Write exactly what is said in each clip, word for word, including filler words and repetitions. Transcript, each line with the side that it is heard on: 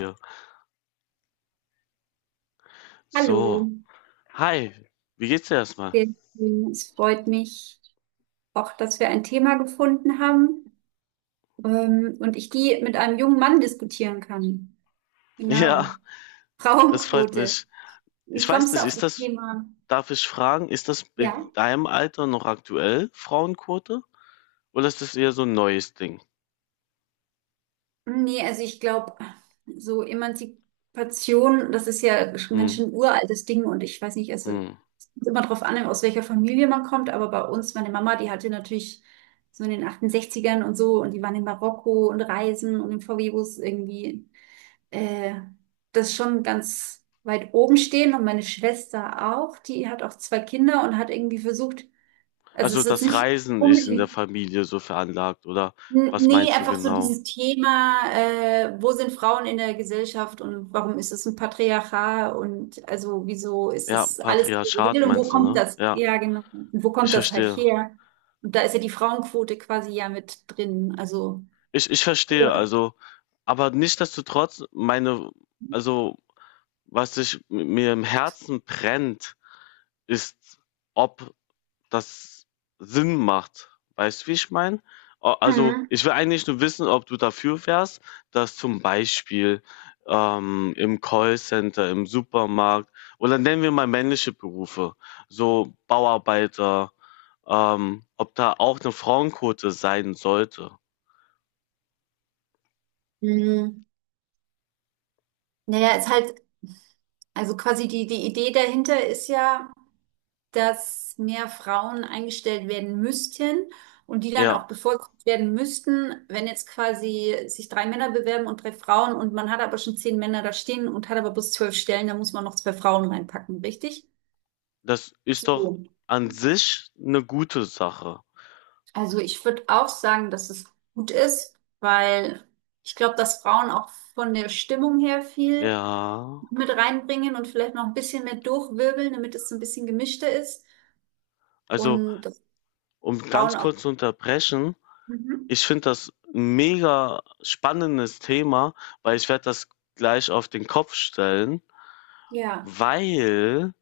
left: Ja, so.
right: Hallo,
left: Hi, wie geht's dir erstmal?
right: sehr schön. Es freut mich auch, dass wir ein Thema gefunden haben, ähm, und ich die mit einem jungen Mann diskutieren kann.
left: Ja,
right: Genau.
left: das freut
right: Frauenquote.
left: mich.
right: Wie
left: Ich weiß
right: kommst du
left: nicht,
right: auf
left: ist
right: das
left: das,
right: Thema?
left: darf ich fragen, ist das
right: Ja?
left: in deinem Alter noch aktuell, Frauenquote? Oder ist das eher so ein neues Ding?
right: Nee, also ich glaube, so Emanzipation, das ist ja schon ein ganz
left: Hm,
right: schön uraltes Ding, und ich weiß nicht, also
left: hm.
right: es kommt immer drauf an, aus welcher Familie man kommt, aber bei uns, meine Mama, die hatte natürlich so in den achtundsechzigern und so, und die waren in Marokko und Reisen und im V W-Bus irgendwie äh, das schon ganz weit oben stehen, und meine Schwester auch, die hat auch zwei Kinder und hat irgendwie versucht, also es
left: Also
right: ist jetzt
left: das
right: nicht
left: Reisen ist in der
right: unbedingt,
left: Familie so veranlagt, oder
right: n-
left: was
right: nee,
left: meinst du
right: einfach so
left: genau?
right: dieses Thema, äh, wo sind Frauen in der Gesellschaft und warum ist es ein Patriarchat und also wieso ist
left: Ja,
right: das alles so
left: Patriarchat
right: geregelt und wo
left: meinst du,
right: kommt
left: ne?
right: das?
left: Ja,
right: Ja, genau. Und wo
left: ich
right: kommt das halt
left: verstehe.
right: her? Und da ist ja die Frauenquote quasi ja mit drin, also.
left: Ich, ich verstehe, also, aber nichtsdestotrotz, meine, also, was sich m- mir im Herzen brennt, ist, ob das Sinn macht. Weißt du, wie ich meine? Also,
right: Mhm.
left: ich will eigentlich nur wissen, ob du dafür wärst, dass zum Beispiel ähm, im Callcenter, im Supermarkt oder nennen wir mal männliche Berufe, so Bauarbeiter, ähm, ob da auch eine Frauenquote sein sollte.
right: Mhm. Naja, ist halt, also quasi die, die Idee dahinter ist ja, dass mehr Frauen eingestellt werden müssten und die dann
left: Ja,
right: auch bevorzugt werden müssten, wenn jetzt quasi sich drei Männer bewerben und drei Frauen, und man hat aber schon zehn Männer da stehen und hat aber bis zwölf Stellen, da muss man noch zwei Frauen reinpacken, richtig?
left: das ist doch
right: So.
left: an sich eine gute Sache.
right: Also ich würde auch sagen, dass es gut ist, weil ich glaube, dass Frauen auch von der Stimmung her viel
left: Ja,
right: mit reinbringen und vielleicht noch ein bisschen mehr durchwirbeln, damit es so ein bisschen gemischter ist,
left: also
right: und das
left: um
right: Frauen
left: ganz
right: auch.
left: kurz zu unterbrechen,
right: Mhm.
left: ich finde das 'n mega spannendes Thema, weil ich werde das gleich auf den Kopf stellen,
right: Ja,
left: weil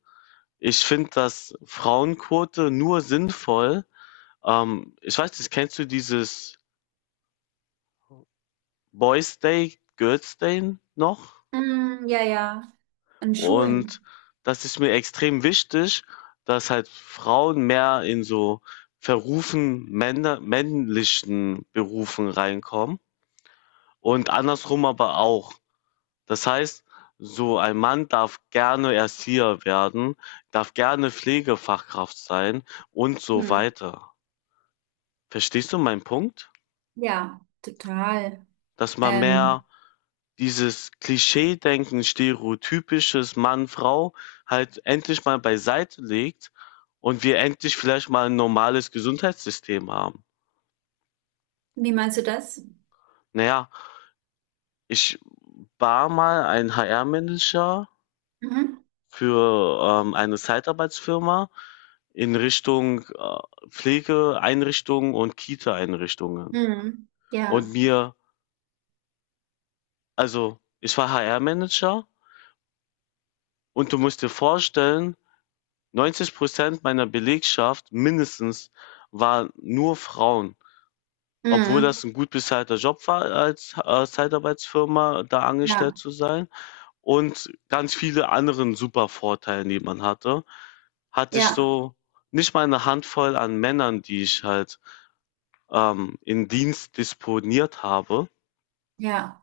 left: ich finde das Frauenquote nur sinnvoll. Ähm, ich weiß nicht, kennst du dieses Boys' Day, Girls' Day noch?
right: mm, ja, ja, an
left: Und
right: Schulen.
left: das ist mir extrem wichtig, dass halt Frauen mehr in so verrufen männer männlichen Berufen reinkommen und andersrum aber auch. Das heißt, so ein Mann darf gerne Erzieher werden, darf gerne Pflegefachkraft sein und so
right: Mhm.
left: weiter. Verstehst du meinen Punkt?
right: Ja, total.
left: Dass man mehr
right: Ähm,
left: dieses Klischee-Denken, stereotypisches Mann-Frau halt endlich mal beiseite legt und wir endlich vielleicht mal ein normales Gesundheitssystem haben.
right: wie meinst du das?
left: Naja, ich war mal ein H R-Manager
right: Mhm.
left: für ähm, eine Zeitarbeitsfirma in Richtung äh, Pflegeeinrichtungen und Kita-Einrichtungen.
right: Mhm.
left: Und
right: Ja,
left: mir, also ich war H R-Manager und du musst dir vorstellen, neunzig Prozent meiner Belegschaft mindestens waren nur Frauen, obwohl das
right: mhm.
left: ein gut bezahlter Job war, als äh, Zeitarbeitsfirma da
right: Ja,
left: angestellt zu sein. Und ganz viele anderen super Vorteile, die man hatte, hatte ich
right: ja,
left: so nicht mal eine Handvoll an Männern, die ich halt ähm, in Dienst disponiert habe.
right: ja.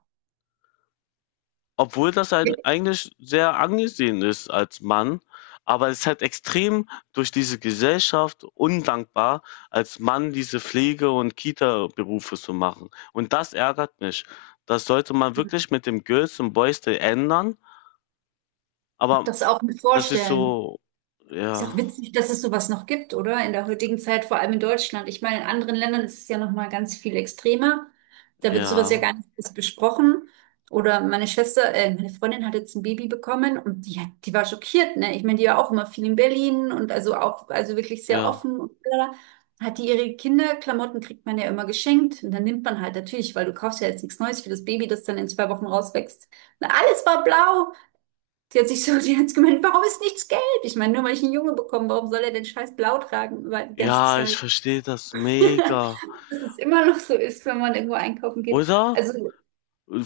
left: Obwohl das ein, eigentlich sehr angesehen ist als Mann, aber es ist halt extrem durch diese Gesellschaft undankbar, als Mann diese Pflege- und Kita-Berufe zu machen. Und das ärgert mich. Das sollte man wirklich mit dem Girls und Boys Day ändern, aber
right: Das auch mit
left: das ist
right: vorstellen.
left: so,
right: Ist auch
left: ja,
right: witzig, dass es sowas noch gibt, oder? In der heutigen Zeit, vor allem in Deutschland. Ich meine, in anderen Ländern ist es ja noch mal ganz viel extremer. Da wird sowas ja
left: ja,
right: gar nicht erst besprochen. Oder meine Schwester, äh, meine Freundin hat jetzt ein Baby bekommen, und die, hat- die war schockiert, ne? Ich meine, die war auch immer viel in Berlin und also auch, also wirklich sehr
left: ja.
right: offen und blablabla. Hat die ihre Kinderklamotten, kriegt man ja immer geschenkt, und dann nimmt man halt natürlich, weil du kaufst ja jetzt nichts Neues für das Baby, das dann in zwei Wochen rauswächst. Na, alles war blau. Sie hat sich so, die hat gemeint, warum ist nichts gelb? Ich meine, nur weil ich einen Junge bekomme, warum soll er denn scheiß blau tragen über die ganze
left: Ja, ich
right: Zeit?
left: verstehe das mega,
right: Dass es immer noch so ist, wenn man irgendwo einkaufen geht.
left: oder?
right: Also,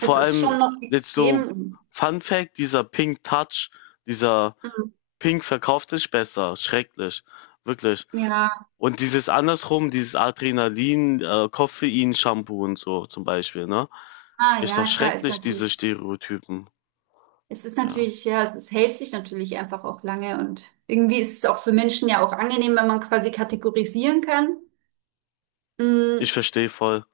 right: es ist schon
left: allem
right: noch
left: jetzt so
right: extrem.
left: Fun Fact, dieser Pink Touch, dieser
right: Mhm.
left: Pink verkauft sich besser, schrecklich, wirklich.
right: Ja,
left: Und dieses andersrum, dieses Adrenalin, äh, Koffein-Shampoo und so zum Beispiel, ne?
right: ah,
left: Ist doch
right: ja, klar, ist
left: schrecklich, diese
right: natürlich.
left: Stereotypen.
right: Es ist
left: Ja,
right: natürlich, ja, es ist, hält sich natürlich einfach auch lange, und irgendwie ist es auch für Menschen ja auch angenehm, wenn man quasi kategorisieren kann. Mm,
left: ich verstehe voll.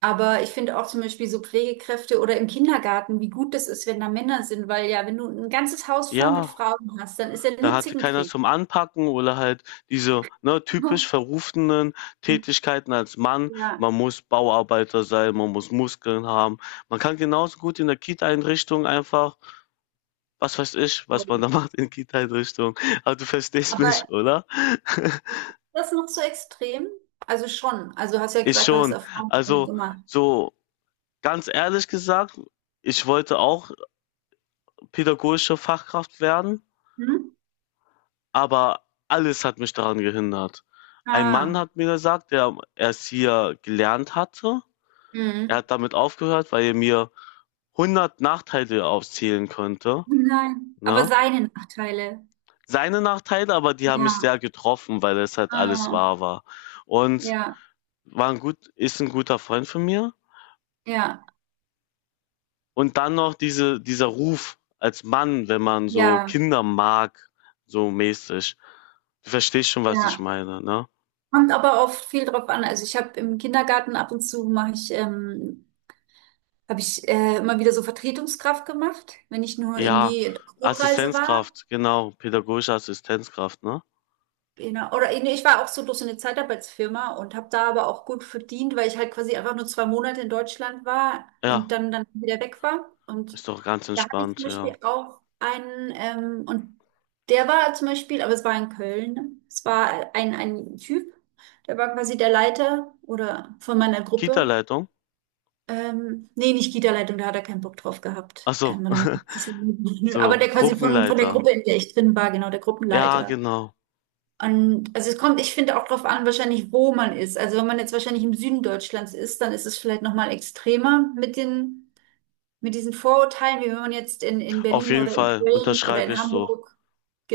right: aber ich finde auch zum Beispiel so Pflegekräfte oder im Kindergarten, wie gut das ist, wenn da Männer sind, weil ja, wenn du ein ganzes Haus voll mit
left: Ja.
right: Frauen hast, dann ist ja
left: Da
right: nur
left: hatte keiner
right: Zickenkrieg.
left: zum Anpacken oder halt diese, ne, typisch verrufenen Tätigkeiten als Mann.
right: Ja.
left: Man muss Bauarbeiter sein, man muss Muskeln haben. Man kann genauso gut in der Kita-Einrichtung einfach, was weiß ich, was man
right: Voll.
left: da macht in Kita-Einrichtung. Aber du verstehst mich,
right: Aber
left: oder?
right: ist das noch so extrem? Also schon. Also du hast ja
left: Ich
right: gesagt, du hast
left: schon.
right: Erfahrungen damit
left: Also
right: gemacht.
left: so ganz ehrlich gesagt, ich wollte auch pädagogische Fachkraft werden.
right: Hm?
left: Aber alles hat mich daran gehindert. Ein Mann
right: Ah.
left: hat mir gesagt, der es hier gelernt hatte. Er
right: Hm.
left: hat damit aufgehört, weil er mir hundert Nachteile aufzählen könnte.
right: Nein. Aber
left: Ne?
right: seine Nachteile.
left: Seine Nachteile, aber die haben mich
right: Ja.
left: sehr getroffen, weil es halt alles
right: Ah.
left: wahr war. Und
right: Ja.
left: war ein gut, ist ein guter Freund von mir.
right: Ja.
left: Und dann noch diese, dieser Ruf als Mann, wenn man so
right: Ja.
left: Kinder mag, so mäßig. Du verstehst schon, was ich
right: Ja.
left: meine, ne?
right: Kommt aber auch viel drauf an. Also ich habe im Kindergarten, ab und zu mache ich ähm, habe ich äh, immer wieder so Vertretungskraft gemacht, wenn ich nur
left: Ja,
right: irgendwie in der Hochreise war.
left: Assistenzkraft, genau, pädagogische Assistenzkraft, ne?
right: Genau. Oder nee, ich war auch so durch so eine Zeitarbeitsfirma und habe da aber auch gut verdient, weil ich halt quasi einfach nur zwei Monate in Deutschland war und
left: Ja,
right: dann, dann wieder weg war. Und
left: ist doch ganz
right: da hatte ich zum
left: entspannt,
right: Beispiel
left: ja.
right: auch einen, ähm, und der war zum Beispiel, aber es war in Köln, ne? Es war ein, ein Typ, der war quasi der Leiter oder von meiner Gruppe.
left: Kita-Leitung?
right: Ähm, nee, nicht Kita-Leitung, da hat er keinen Bock drauf gehabt.
left: Ach so,
right: Ähm, oder man kann es ja nicht aber
left: so,
right: der quasi von, von der
left: Gruppenleiter.
right: Gruppe, in der ich drin war, genau, der
left: Ja,
right: Gruppenleiter.
left: genau.
right: Und also es kommt, ich finde, auch drauf an, wahrscheinlich, wo man ist. Also wenn man jetzt wahrscheinlich im Süden Deutschlands ist, dann ist es vielleicht nochmal extremer mit den, mit diesen Vorurteilen, wie wenn man jetzt in, in
left: Auf
right: Berlin
left: jeden
right: oder in
left: Fall
right: Köln oder
left: unterschreibe
right: in
left: ich so.
right: Hamburg,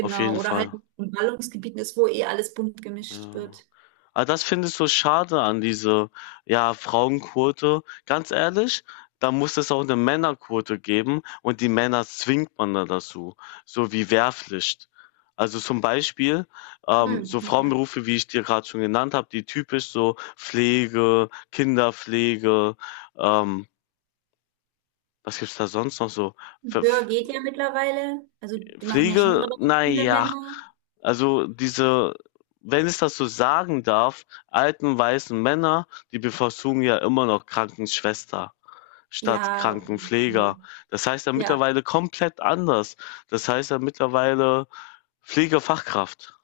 left: Auf jeden
right: oder halt
left: Fall.
right: in Ballungsgebieten ist, wo eh alles bunt gemischt
left: Ja.
right: wird.
left: Aber das finde ich so schade an diese, ja, Frauenquote. Ganz ehrlich, da muss es auch eine Männerquote geben und die Männer zwingt man da dazu, so wie Wehrpflicht. Also, zum Beispiel, ähm,
right: Hm,
left: so
right: ja.
left: Frauenberufe, wie ich dir gerade schon genannt habe, die typisch so Pflege, Kinderpflege, ähm, was gibt's da sonst noch so? Ver
right: Böhr geht ja mittlerweile. Also die machen ja schon
left: Pflege,
right: relativ viele
left: naja,
right: Männer.
left: also diese, wenn ich das so sagen darf, alten weißen Männer, die bevorzugen ja immer noch Krankenschwester statt
right: Ja, auf jeden Fall.
left: Krankenpfleger. Das heißt ja
right: Ja.
left: mittlerweile komplett anders. Das heißt ja mittlerweile Pflegefachkraft.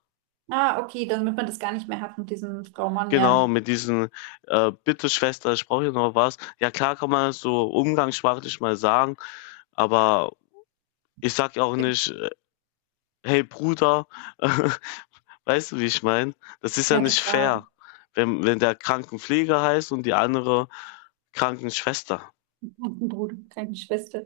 right: Ah, okay, dann wird man das gar nicht mehr hat mit diesem Frau Mann,
left: Genau,
right: ja.
left: mit diesen, äh, bitte Schwester, ich brauche hier noch was. Ja klar kann man das so umgangssprachlich mal sagen, aber ich sag ja auch nicht, äh, hey Bruder, äh, weißt du, wie ich meine? Das ist ja
right: Ja,
left: nicht
right: total.
left: fair, wenn wenn der Krankenpfleger heißt und die andere Krankenschwester.
right: Und ein Bruder, keine Schwester.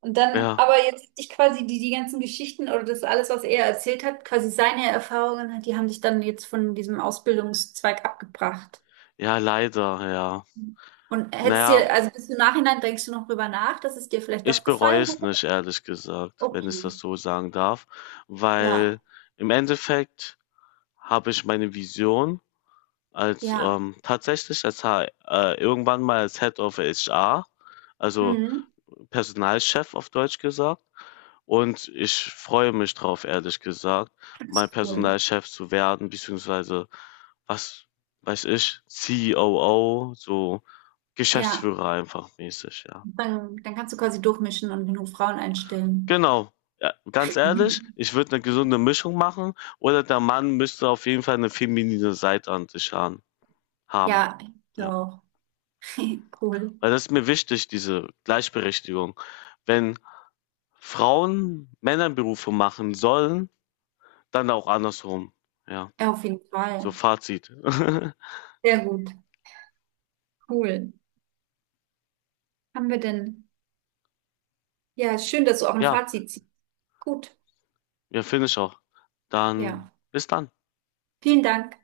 right: Und dann,
left: Ja,
right: aber jetzt hat sich quasi die, die ganzen Geschichten oder das alles, was er erzählt hat, quasi seine Erfahrungen hat, die haben dich dann jetzt von diesem Ausbildungszweig abgebracht.
left: ja, leider, ja.
right: Und hättest
left: Naja,
right: dir, also bis im Nachhinein denkst du noch drüber nach, dass es dir vielleicht
left: ich
right: doch
left: bereue
right: gefallen
left: es
right: hat?
left: nicht, ehrlich gesagt, wenn ich
right: Okay.
left: das so sagen darf, weil
right: Ja,
left: im Endeffekt habe ich meine Vision als,
right: ja.
left: ähm, tatsächlich als H äh, irgendwann mal als Head of H R, also
right: Mhm.
left: Personalchef auf Deutsch gesagt, und ich freue mich drauf, ehrlich gesagt,
right: Das
left: mein
right: ist cool.
left: Personalchef zu werden, beziehungsweise, was weiß ich, C O O, so
right: Ja.
left: Geschäftsführer einfach mäßig, ja.
right: Dann, dann kannst du quasi durchmischen und genug Frauen einstellen.
left: Genau. Ja, ganz ehrlich, ich würde eine gesunde Mischung machen oder der Mann müsste auf jeden Fall eine feminine Seite an sich haben. haben,
right: Ja, ich
left: Ja.
right: auch. Cool.
left: Weil das ist mir wichtig, diese Gleichberechtigung. Wenn Frauen Männerberufe machen sollen, dann auch andersrum. Ja,
right: Ja, auf jeden
left: so
right: Fall.
left: Fazit.
right: Sehr gut. Cool. Haben wir denn? Ja, schön, dass du auch ein
left: Ja,
right: Fazit ziehst. Gut.
left: ja, finde ich auch. Dann
right: Ja.
left: bis dann.
right: Vielen Dank.